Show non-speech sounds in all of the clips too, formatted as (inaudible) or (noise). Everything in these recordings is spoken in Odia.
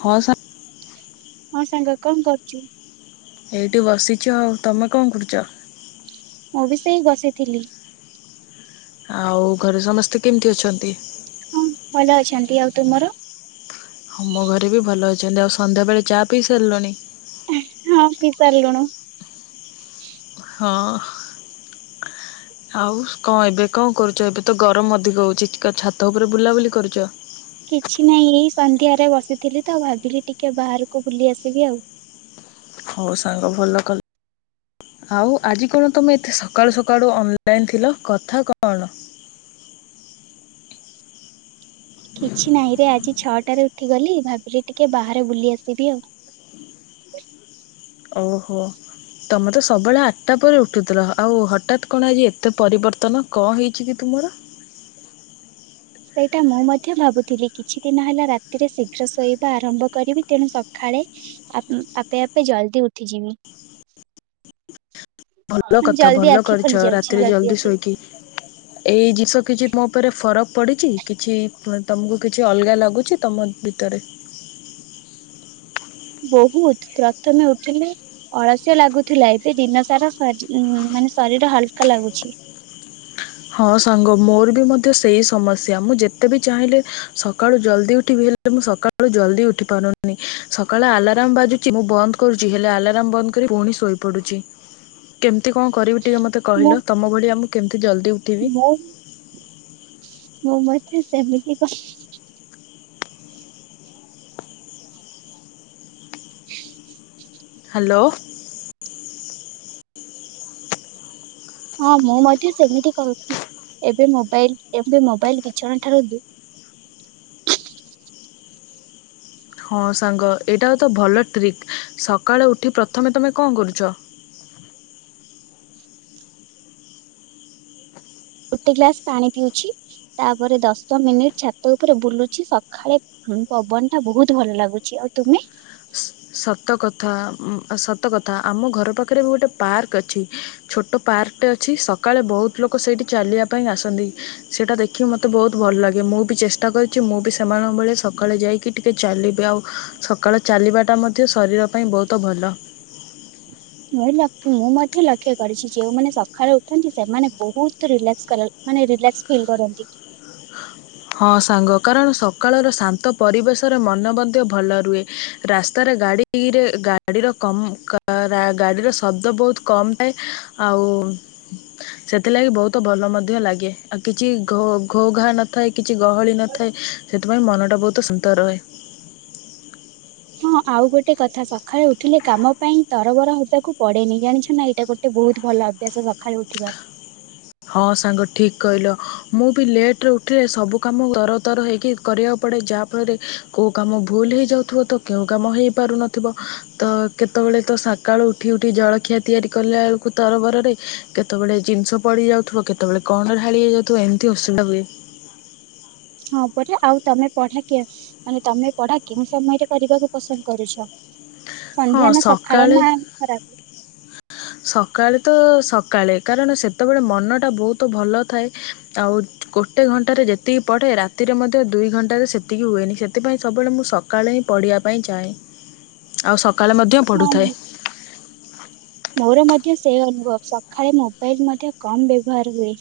ହଁ ସା ହ ସାଙ୍ଗ କଣ କରୁଛୁ? ଏଇଠି ବସିଛ ତମେ କଣ କରଡ଼ଚ ମୁଁ ବି ସେଇ ବସିଥିଲି। ଆଉ ଘରେ ସମସ୍ତେ କେମିତି ଅଛନ୍ତି। ହଁ ଭଲ ଅଛନ୍ତି ଆଉ ତୁମର ହଁ ମୋ ଘରେ ବି ଭଲ ଅଛନ୍ତି ଆଉ ସନ୍ଧ୍ୟାବେଳେ ଚା ପିଇ ସାରିଲୁଣି ଚାଲିଲୁଣ ହଁ ଆଉ କଣ ଏବେ କଣ କରୁଛ ଏବେ ତ ଗରମ ଅଧିକ ହଉଛି ଛାତ ଉପରେ ବୁଲାବୁଲି କରୁଛ। କିଛି ନାହିଁ ଏଇ ସନ୍ଧ୍ୟାରେ ବସିଥିଲି ତ ଭାବିଲି ଟିକେ ବାହାରକୁ ବୁଲି ଆସିବି ଆଉ। ହଉ ସାଙ୍ଗ ଭଲ କଲ ଆଉ ଆଜି କଣ ତମେ ଏତେ ସକାଳୁ ସକାଳୁ ଅନଲାଇନ ଥିଲ କଥା କଣ? କିଛି ନାହିଁରେ ଆଜି ଛଅଟାରେ ଉଠିଗଲି ଭାବିଲି ଟିକେ ବାହାରେ ବୁଲି ଆସିବି ଆଉ। ଓହୋ ତମେ ତ ସବବେଳେ ଆଠଟା ପରେ ଉଠୁଥିଲ ଆଉ ହଠାତ୍ କଣ ଆଜି ଏତେ ପରିବର୍ତ୍ତନ କଣ ହେଇଛି କି ତୁମର? ସେଇଟା ମୁଁ ମଧ୍ୟ ଭାବୁଥିଲି କିଛି ଦିନ ହେଲା ରାତିରେ ଶୀଘ୍ର ଶୋଇବା ଆରମ୍ଭ କରିବି ତେଣୁ ସକାଳେ ଆପେ ଆପେ ଜଲ୍ଦି ଉଠିଯିବି? ଭଲ ମାନେ କଥା ଜଲ୍ଦି ଭଲ ଆଖି ଖୋଲି କରିଛ ଯାଉଛି ରାତିରେ ଜଲ୍ଦି ଶୋଇକି ଏଇ ଜିନିଷ କିଛି ମୋ ଉପରେ ଫରକ ପଡ଼ିଛି କିଛି ତମକୁ କିଛି ଅଲଗା ଲାଗୁଛି ତମ ଭିତରେ ବହୁତ ପ୍ରଥମେ ଉଠିଲେ ଅଳସ୍ୟଆ ଲାଗୁଥିଲା ଏବେ ଦିନ ସାରା ମାନେ ଶରୀର ହାଲକା ଲାଗୁଛି। ହଁ ସାଙ୍ଗ ମୋର ବି ମଧ୍ୟ ସେଇ ସମସ୍ୟା ମୁଁ ଯେତେବି ଚାହିଁଲେ ସକାଳୁ ଜଲ୍ଦି ଉଠିବି ହେଲେ ମୁଁ ସକାଳୁ ଜଲ୍ଦି ଉଠି ପାରୁନି ସକାଳୁ ଆଲାର୍ମ ବାଜୁଛି ମୁଁ ବନ୍ଦ କରୁଛି ହେଲେ ଆଲାର୍ମ ବନ୍ଦ କରି ପୁଣି ଶୋଇପଡ଼ୁଛି କେମିତି କଣ କରିବି ଟିକେ ମତେ ମୁଁ କହିଲ ତମ ଭଳି ଆମକୁ କେମିତି ଜଲଦି ଟିଭିି ମୋ ମତେ ସେମିତି କ ହାଲୋ ହଁ ମୁଁ ମଧ୍ୟ ସେମିତି କରୁଛିି ଏବେ ମୋବାଇଲ ଏବେ ମୋବାଇଲ ବିଛଣା ଠାରୁ ଦୁ ହଁ ସାଙ୍ଗ ଏଇଟା ହ ତ ଭଲ ଟ୍ରିକ୍ ସକାଳେୁ ଉଠି ପ୍ରଥମେ ତମେ କଣ କରୁଛ। ଗୋଟେ ଗ୍ଲାସ ପାଣି ପିଉଛି ତାପରେ ଦଶ ମିନିଟ ଛାତ ଉପରେ ବୁଲୁଛି ସକାଳେ ପବନ ଟା ବହୁତ ଭଲ ଲାଗୁଛି ଆଉ ତମେ ସତକଥା ସତକଥା ଆମ ଘର ପାଖରେ ଗୋଟେ ପାର୍କ ଅଛି ଛୋଟ ପାର୍କଟେ ଅଛି ସକାଳେ ବହୁତ ଲୋକ ସେଇଠି ଚାଲିବା ପାଇଁ ଆସନ୍ତି ସେଇଟା ଦେଖିକି ମୋତେ ବହୁତ ଭଲ ଲାଗେ ମୁଁ ବି ଚେଷ୍ଟା କରିଛି ମୁଁ ବି ସେମାନଙ୍କ ବଳେ ସକାଳେ ଯାଇକି ଟିକେ ଚାଲିବି ଆଉ ସକାଳେ ଚାଲିବାଟା ମୋତେ ତ ଶରୀର ପାଇଁ ବହୁତ ଭଲ ମୁ ମୁଁ ମଧ୍ୟ ଲକ୍ଷ୍ୟ କରିଛି ଯେୋଉମାନେ ସକାଳେୁ ଉଠନ୍ତି ସେମାନେ ବହୁତିଲାକ୍ ମାନ ରିଲାକ୍ ଫିଲ୍ କରନ୍ତି। ହଁ ସାଙ୍ଗ କାରଣ ସକାଳର ଶାନ୍ତ ପରିବେଶରେ ମନ ମଧ୍ୟ ଭଲ ରୁହେ ରାସ୍ତାରେ ଗାଡ଼ିରେ ଗାଡ଼ିର କ ଗାଡ଼ିର ଶବ୍ଦ ବହୁତ କମ୍ ଥାଏ ଆଉ ସେଥିଲାଗି ବହୁତ ଭଲ ମଧ୍ୟ ଲାଗେ ଆଉ କିଛି ଘ ଘୋ ଘା ନ ଥାଏ କିଛି ଗହଳି ନଥାଏ ସେଥିପାଇଁ ମନଟା ବହୁତ ସୁନ୍ଦର ରୁହେ। ହଁ ଆଉ ଗୋଟେ କଥା ସକାଳେୁ ଉଠିଲେ କାମ ପାଇଁ ତରବର ହବାକୁ ପଡେନି ଜାଣିଛ ନା ଏଇଟା ଗୋଟେ ବହୁତ ଭଲ ଅଭ୍ୟାସ ସକାଳେୁ ଉଠିବାର ହଁ ସାଙ୍ଗ ଠିକ୍ କହିଲ ମୁଁ ବି ଲେଟ୍ରରେ ଉଠିଲେ ସବୁ କାମ ତର ତର ହେଇକି କରିବାକୁ ପଡ଼େ ଯାହା ଫଳରେ କେଉଁ କାମ ଭୁଲ ହେଇଯାଉଥିବ ତ କେଉଁ କାମ ହେଇପାରୁନଥିବ ତ କେତେବେଳେ ତ ସକାଳୁ ଉଠି ଉଠି ଜଳଖିଆ ତିଆରି କଲା ବେଳକୁ ତରବରରେ କେତେବେଳେ ଜିନିଷ ପଡି ଯାଉଥିବ କେତେବେଳେ କଣ ଢାଳି ହେଇଯାଉଥିବ ଏମିତି ଅସୁବିଧା ହୁଏ। ହଁ ପଟେ ଆଉ ତମେ ପଢା କେ ମାନେ ତମେ ପଢା କେଉଁ ସମୟରେ କରିବାକୁ ପସନ୍ଦ କରୁଛ। ହଁ ସନ୍ଧ୍ୟା ନା ସକାଳ ସକାଳେ ନା ଖରାକୁ? ସକାଳେ ତ ସକାଳେ କାରଣ ସେତେବେଳେ ମନଟା ବହୁତ ଭଲ ଥାଏ ଆଉ ଗୋଟେ ଘଣ୍ଟାରେ ଯେତିକି ପଢ଼େ ରାତିରେ ମଧ୍ୟ ଦୁଇ ଘଣ୍ଟାରେ ସେତିକି ହୁଏନି ସେଥିପାଇଁ ସବୁବେଳେ ମୁଁ ସକାଳେ ହିଁ ପଢ଼ିବା ପାଇଁ ଚାହେଁ। ଆଉ ସକାଳେ ମଧ୍ୟ ହଁ ପଢ଼ୁଥାଏ। (inaudible) ମୋର ମଧ୍ୟ ସେ ଅନୁଭବ ସକାଳେ ମୋବାଇଲ ମଧ୍ୟ କମ୍ ବ୍ୟବହାର ହୁଏ।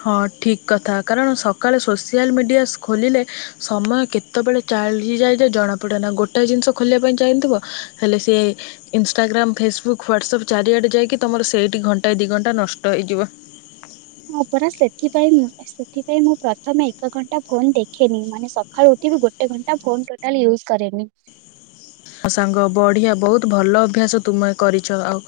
ହଁ ଠିକ୍ କଥା କାରଣ ସକାଳେ ସୋସିଆଲ ମିଡ଼ିଆ ଖୋଲିଲେ ସମୟ କେତେବେଳେ ଚାଲିଯାଏ ଯେ ଜଣାପଡ଼େ ନା ଗୋଟାଏ ଜିନିଷ ଖୋଲିବା ପାଇଁ ଚାହିଁଥିବ ହେଲେ ସେ ଇନଷ୍ଟାଗ୍ରାମ୍ ଫେସବୁକ ୱାସାପ ଚାରିଆଡ଼େ ଯାଇକି ତୁମର ସେଇଠି ଘଣ୍ଟାଏ ଦୁିଇ ଘଣ୍ଟା ନଷ୍ଟ ହେଇଯିବ। ହଁ ପରା ସେଥିପାଇଁ ସେଥିପାଇ ମୁଁ ପ୍ରଥମେ ଏକ ଘଣ୍ଟା ଫୋନ ଦେଖେନି। ମାନେ ସକାଳୁ ଉଠିବି ଗୋଟେ ଘଣ୍ଟା ଟୋଟାଲୀ ଫୋନ୍ ୟୁଜ କରେନି। ମୋ ସାଙ୍ଗ ବଢ଼ିଆ ବହୁତ ଭଲ ଅଭ୍ୟାସ ତୁମେ କରିଛ ଆଉ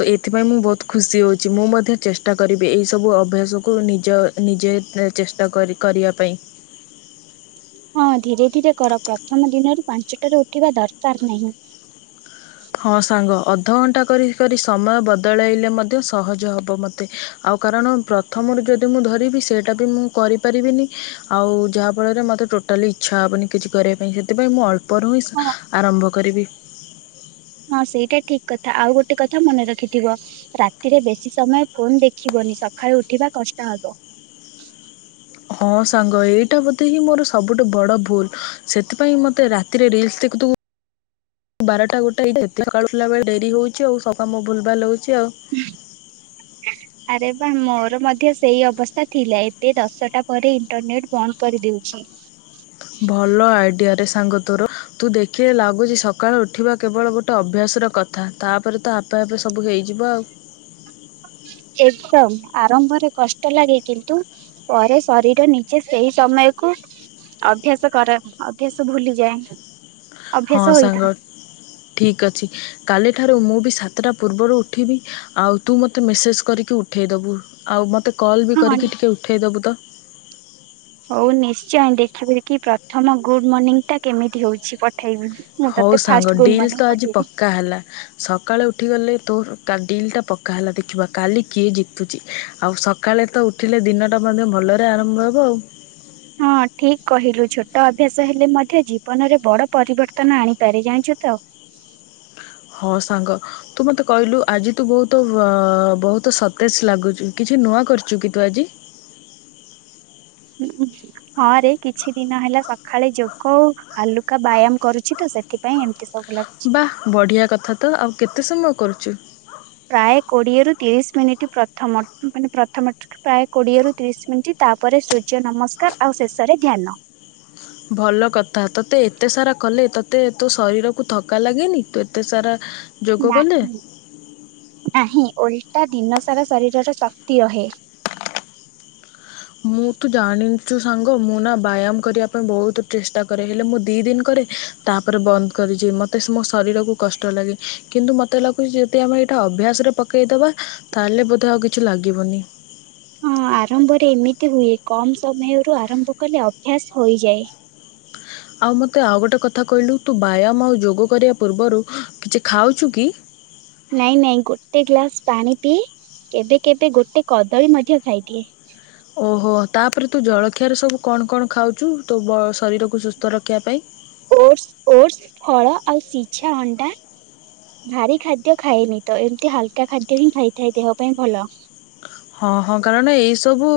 ତ ଏଥିପାଇଁ ମୁଁ ବହୁତ ଖୁସି ହେଉଛି। ମୁଁ ମଧ୍ୟ ଚେଷ୍ଟା କରିବି ଏଇସବୁ ଅଭ୍ୟାସକୁ ନିଜ ନିଜେ ଚେଷ୍ଟା କରି କରିବା ପାଇଁ ହଁ ଧୀରେ ଧୀରେ କର ପ୍ରଥମ ଦିନରୁ ପାଞ୍ଚଟାରୁ ଉଠିବା ଦରକାର ନାହିଁ। ହଁ ସାଙ୍ଗ ଅ ଅଧଘଣ୍ଟା କରି କରି ସମୟ ବଦଳାଇଲେ ମଧ୍ୟ ସହଜ ହେବ ମୋତେ ଆଉ କାରଣ ପ୍ରଥମରୁ ଯଦି ମୁଁ ଧରିବି ସେଇଟା ବି ମୁଁ କରିପାରିବିନି ଆଉ ଯାହାଫଳରେ ମୋତେ ଟୋଟାଲି ଇଚ୍ଛା ହେବନି କିଛି କରିବା ପାଇଁ ସେଥିପାଇଁ ମୁଁ ଅଳ୍ ଉପରୁ ହିଁ ହଁ ଆରମ୍ଭ କରିବି। ହଁ ସେଇଟା ଠିକ କଥା ଆଉ ଗୋଟେ କଥା ମନେ ରଖିଥିବ ରାତିରେ ବେଶୀ ସମୟ ଫୋନ ଦେଖିବନି ସକାଳୁ ଉଠିବା କଷ୍ଟ ହବ। ହଁ ସାଙ୍ଗ ଏଇଟା ବୋଧେ ହିଁ ମୋର ସବୁଠୁ ବଡ ଭୁଲ ସେଥିପାଇଁ ମତେ ରାତିରେ ରିଲସ ଦେଖୁଥିବ ବାରଟା ଗୋଟଏକାଳୁ ବେଳେ ଡେରି ହଉଛି ଆଉ ସାମ ଭୁଲ ଭୁ ଲହଉଛି। ଆରେ ବା ମୋର ମଧ୍ୟ ସେଇ ଅବସ୍ଥା ଥିଲା ଏବେ ଦଶଟା ପରେ ଇଣ୍ଟରନେଟ ବନ୍ଦ କରିଦଉଛି। ଭଲ ଆଇଡିଆରେ ସାଙ୍ଗ ତର ତୁ ଦେଖିଲେ ଲାଗୁଚ ସକାଳୁ ଉଠିବା କେବଳ ଗୋଟେ ଅଭ୍ୟାସର କଥା ତାପରେ ତ ଆପେ ଆପେ ସବୁ ହେଇଯିବ ଆଉ ଏକଦମ ଆରମ୍ଭରେ କଷ୍ଟ ଲାଗେ କିନ୍ତୁ ପରେ ଶରୀର ନିଜେ ସେଇ ସମୟ କୁ ଅଭ୍ୟାସ କର ଅଭ୍ୟାସ ଭୁଲିଯାଏ। ହଁ ଅଭ୍ୟାସ ସାଙ୍ଗ ହୋଇଥାଏ ଠିକ ଅଛି କାଲି କାଲି ଠାରୁ ମୁଁ ବି ସାତଟା ପୂର୍ବରୁ ଉଠିବି। ଆଉ ତୁ ମୋତେ ମେସେଜ୍ କରିକି ଉଠାଇ ଦେବୁ ଆଉ ମୋତେ କଲ୍ ବି ହଁ। କରିକି ଟିକେ ଉଠେଇଦବୁ ତ (inaudible) ହଉ ନିଶ୍ଚୟ ଦେଖିବି ଦେଖି ପ୍ରଥମ ଗୁଡ ମର୍ଣ୍ଣିଂ ଟା କେମିତି ହଉଛି ପଠେଇବି। ମୁଁ ହଉ ତତେ ଫାଷ୍ଟ ସାଙ୍ଗ ଗୁଡ ଡିଲ୍ ମର୍ଣ୍ଣିଂ ତ ଆଜି ପଠେଇବି। ପକ୍କା ହେଲା ସକାଳେ ଉଠି ଗଲେ ତୋ ଡିଲ୍ ଟା ପକ୍କା ହେଲା ଦେଖିବା କାଲି କିଏ ଜିତୁଛି ଆଉ ସକାଳେ ତ ଉଠିଲେ ଦିନଟା ମଧ୍ୟ ଭଲରେ ଆରମ୍ଭ ହେବ ଆଉ ହଁ ଠିକ କହିଲୁ ଛୋଟ ଅଭ୍ୟାସ ହେଲେ ମଧ୍ୟ ଜୀବନରେ ବଡ ପରିବର୍ତ୍ତନ ଆଣିପାରେ ଜାଣିଛୁ ତ ହଁ ସାଙ୍ଗ ତୁ ମତେ କହିଲୁ ଆଜି ତୁ ବହୁତ ବହୁତ ସତେଜ ଲାଗୁଛୁ କିଛି ନୂଆ କରିଛୁ କି ତୁ ଆଜି ହୁଁ ହଁରେ କିଛି ଦିନ ହେଲା ସଖାଳେ ଯୋଗ ଆଉ ହାଲୁକା ବ୍ୟାୟାମ କରୁଛି ତ ସେଥିପାଇଁ ଏମିତି ସବୁ ଲାଗୁଛି। ବା ବଢିଆ କଥା ତ ଆଉ କେତେ କେତେ ସମୟ କରୁଛୁ? ପ୍ରାୟ କୋଡିଏରୁ ତିରିଶ ମିନିଟ ମାନେ ପ୍ରଥମ ପ୍ରାୟ କୋଡିଏରୁ ତିରିଶ ମିନିଟ୍ ତାପରେ ସୂର୍ଯ୍ୟ ନମସ୍କାର ଆଉ ଶେଷରେ ଧ୍ୟାନ। ଭଲ କଥା ତୋତେ ଏତେ ସାରା କଲେ ତତେ ତୋ ଶରୀରକୁ ଥକା ଲାଗେନି ତୁ ଏତେ ସାରା ଯୋଗ କଲେ ନାଁ ନାହିଁ ଓ ଦିନ ସାରା ଶରୀରର ଶକ୍ତି ରହେ ମୁଁ ତୁ ଜାଣିନି । ଛୁ ସାଙ୍ଗ ମୁଁ ନା ବ୍ୟାୟାମ କରିବା ପାଇଁ ବହୁତ ଚେଷ୍ଟା କରେ ହେଲେ ମୁଁ ଦୁଇ ଦିନ କରେ ତାପରେ ବନ୍ଦ କରିଛି ମୋତେ ମୋ ଶରୀରକୁ କଷ୍ଟ ଲାଗେ କିନ୍ତୁ ମୋତେ ଲାଗୁଛି ଯଦି ଆମେ ଏଇଟା ଅଭ୍ୟାସରେ ପକାଇଦେବା ତାହେଲେ ବୋଧେ ଆଉ କିଛି ଲାଗିବନି ହଁ ଆରମ୍ଭରେ ଏମିତି ହୁଏ କମ ସମୟରୁ ଆରମ୍ଭ କଲେ ଅଭ୍ୟାସ ହୋଇଯାଏ। ଆଉ ମୋତେ ଆଉ ଗୋଟେ କଥା କହିଲୁ ତୁ ବ୍ୟାୟାମ ଆଉ ଯୋଗ କରିବା ପୂର୍ବରୁ କିଛି ଖାଉଛୁ କି ନାଇଁ ନାଇଁ ଗୋଟେ ଗ୍ଲାସ ପାଣି ପିଏ କେବେ କେବେ ଗୋଟେ କଦଳୀ ମଧ୍ୟ ଖାଇଦିଏ ଓହୋ ତାପରେ ତୁ ଜଳଖିଆର ସବୁ କଣ କଣ ଖାଉଛୁ ତୋ ଶରୀରକୁ ସୁସ୍ଥ ରଖିବା ପାଇଁ ଓଟସ ଓଟସ ଫଳ ଆଉ ସିଝା ଅଣ୍ଡା ଭାରି ଖାଦ୍ୟ ଖାଏନି ତ ଏମିତି ହାଲକା ଖାଦ୍ୟ ହିଁ ଖାଇଥାଏ ଦେହ ପାଇଁ ଭଲ। ହଁ ହଁ କାରଣ ଏଇସବୁ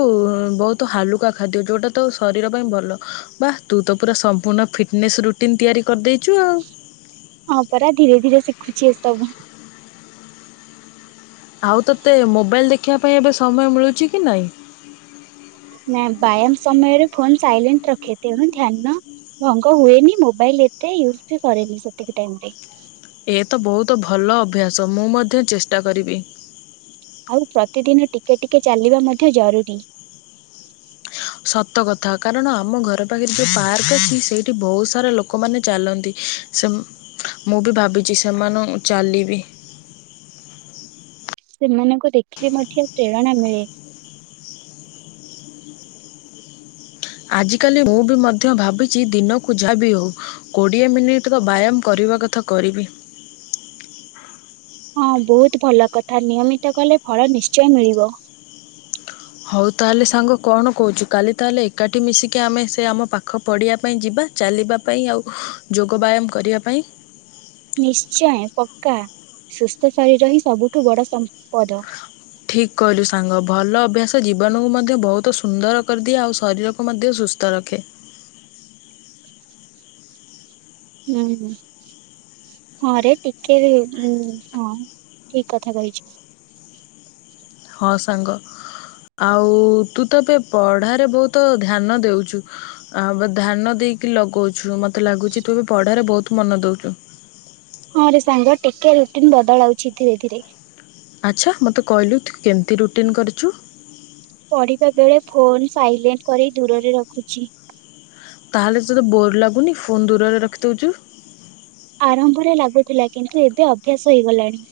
ବହୁତ ହାଲୁକା ଖାଦ୍ୟ ଯେଉଁଟା ତ ଶରୀର ପାଇଁ ଭଲ ବା ତୁ ତ ପୁରା ସମ୍ପୂର୍ଣ୍ଣ ଫିଟନେସ୍ ରୁଟିନ୍ ତିଆରି କରିଦେଇଛୁ ଆଉ ହଁ ପରା ଧୀରେ ଧୀରେ ସିଖୁଛି ଏସବୁ ଆଉ ତୋତେ ମୋବାଇଲ୍ ଦେଖିବା ପାଇଁ ଏବେ ସମୟ ମିଳୁଛି କି ନାହିଁ ନା ବ୍ୟାୟାମ ସମୟରେ ଫୋନ ସାଇଲେଣ୍ଟ ରଖେ ତେଣୁ ଧ୍ୟାନ ଭଙ୍ଗ ହୁଏନି ମୋବାଇଲ ଏତେ ୟୁଜ ବି କରେନି ସେତିକ ଟାଇମରେ ଏ ତ ବହୁତ ଭଲ ଅଭ୍ୟାସ ମୁଁ ମଧ୍ୟ ଚେଷ୍ଟା କରିବି ଆଉ ପ୍ରତିଦିନ ଟିକେ ଟିକେ ଚାଲିବା ମଧ୍ୟ ଜରୁରୀ ସତ କଥା କାରଣ ଆମ ଘର ପାଖରେ ଯେଉଁ ପାର୍କ ଅଛି ସେଇଠି ବହୁତ ସାରା ଲୋକମାନେ ଚାଲନ୍ତି ସେ ମୁଁ ବି ଭାବିଛି ସେମାନଙ୍କୁ ଚାଲିବି ସେମାନଙ୍କୁ ଦେଖିଲି ମଧ୍ୟ ପ୍ରେରଣା ମିଳେ। ଆଜିକାଲି ମୁଁ ବି ମଧ୍ୟ ଭାବିଛି ଦିନକୁ ଯାହା ବିି ହଉ କୋଡ଼ିଏ ମିନିଟର ବ୍ୟାୟାମ କରିବା କଥା କରିବି ହଁ ବହୁତ ଭଲ କଥା ନିୟମିତ କଲେ ଭଳ ନିଶ୍ଚୟ ମିଳିବ। ହଉ ତାହେଲେ ସାଙ୍ଗ କଣ କହୁଛୁ କାଲି ତାହେଲେ ଏକାଠି ମିଶିକି ଆମେ ସେ ଆମ ପାଖ ପ଼ିବା ପାଇଁ ଯିବା ଚାଲିବା ପାଇଁ ଆଉ ଯୋଗ ବ୍ୟାୟାମ କରିବା ପାଇଁ ନିଶ୍ଚୟ ପକ୍କା ସୁସ୍ଥ ଶରୀର ହିଁ ସବୁଠୁ ବଡ ସମ୍ପଦ ଠିକ କହିଲୁ ସାଙ୍ଗ ଭଲ ଅଭ୍ୟାସ ଜୀବନକୁ ମଧ୍ୟ ବହୁତ ସୁନ୍ଦର କରିଦିଏ ଆଉ ଶରୀରକୁ ମଧ୍ୟ ସୁସ୍ଥ ରଖେ (unintelligible) ହୁଁ ହଁରେ ଟିକେ ହଁ ଠିକ କଥା କହିଛ। ହଁ ସାଙ୍ଗ ଆଉ ତୁ ତ ଏବେ ପଢ଼ାରେ ବହୁତ ଧ୍ୟାନ ଦେଉଛୁ ଆ ଧ୍ୟାନ ଦେଇକି ଲଗାଉଛୁ ମତେ ଲାଗୁଛି ତୁ ଏବେ ପଢ଼ାରେ ବହୁତ ମନ ଦେଉଛୁ। ହଁ ରେ ସାଙ୍ଗ ଟିକେ ରୁଟିନ ବଦଳାଉଛି ଧୀରେ ଧୀରେ ଆଚ୍ଛା ମୋତେ କହିଲୁ ତୁ କେମିତି ରୁଟିନ୍ କରିଛୁ। ପଢିବା ବେଳେ ଫୋନ୍ ସାଇଲେଣ୍ଟ କରି ଦୂରରେ ରଖୁଛି। ତାହେଲେ ତତେ ବୋର୍ ଲାଗୁନି ଫୋନ୍ ଦୂରରେ ରଖିଦେଉଛୁ। ଆରମ୍ଭରେ ଲାଗୁଥିଲା କିନ୍ତୁ ଏବେ ଅଭ୍ୟାସ ହେଇଗଲାଣି।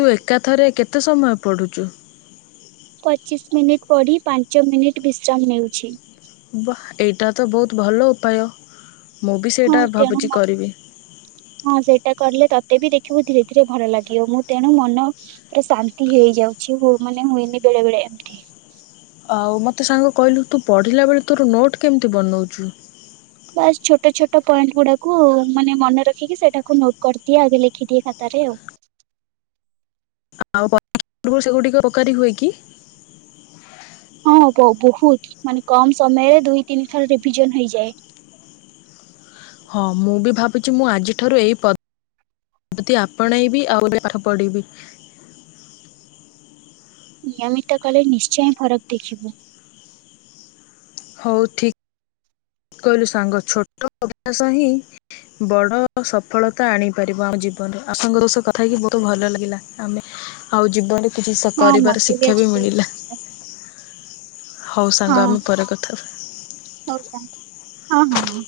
ତୁ ଏକାଥରେ କେତେ ସମୟ ପଡ଼ୁଛୁ ପଚିଶ ମିନିଟ ପଡି ପାଞ୍ଚ ମିନିଟ ବିଶ୍ରାମ ନେଉଛି ବାଃ ଏଇଟା ତ ବହୁତ ଭଲ ଉପାୟ ମୁଁ ବି ହଁ ସେଇଟା ତେଣୁ ଭାବୁଛି କରିବି ହଁ ସେଇଟା କଲେ ତତେ ବି ଦେଖ। ଦେଖିବୁ ଧୀରେ ଧୀରେ ଭଲ ଲାଗିବ ମୁଁ ତେଣୁ ମନ ପୁରା ଶାନ୍ତି ହେଇଯାଉଛି ମାନେ ହୁଏନି ବେଳେ ବେଳେ ଏମତି। ଆଉ ମୋତେ ସାଙ୍ଗ କହିଲୁ ତୁ ପଢ଼ିଲା ବେଳେ ତୋର ନୋଟ୍ କେମିତି ବନଉଛୁ ବାସ୍ ଛୋଟ ଛୋଟ ପଏଣ୍ଟ ଗୁଡାକୁ ମାନେ ମନେ ରଖିକି ସେଟାକୁ ନୋଟ କରିଦିଏ ଆଗ ଲେଖିଦିଏ ଖାତାରେ ଆଉ ଆଉ ପୂବରୁ ସେଗୁଡିକ ଉପକାରୀ ହୁଏ କି ହଁ ବ ବହୁତ ମାନେ କମ ସମୟରେ ଦୁଇ ତିନି ଥର ରିଭିଜନ ହେଇଯାଏ। ହଁ ମୁଁ ବି ଭାବୁଛି ମୁଁ ଆଜିଠାରୁ ଏଇ ପଦ୍ଧତି ଆପଣେଇବି ଆଉ ଏବେ ପାଠ ପଢିବି। ନିୟମିତ କଲେ ନିଶ୍ଚୟ ଫରକ ଦେଖିବୁ। ହଉ ଠିକ କହିଲୁ ସାଙ୍ଗ ଛୋଟ ଅଭ୍ୟାସ ହିଁ ବଡ ସଫଳତା ଆଣିପାରିବ ଆମ ଜୀବନରେ ଆପଣଙ୍କ ସହ କଥା ହେଇକି ବହୁତ ଭଲ ଲାଗିଲା ଆମେ ଆଉ ଜୀବନରେ କିଛି ସ ହଁ କରିବାର ମତେ ଶିକ୍ଷା ଆଜି ବି ମିଳିଲା। ବହୁତ ହଉ ହଁ ସାଙ୍ଗ ଆମେ ପରେ କଥା ହଉ ହବା। ସାଙ୍ଗ ହଁ ହଁ ହଁ।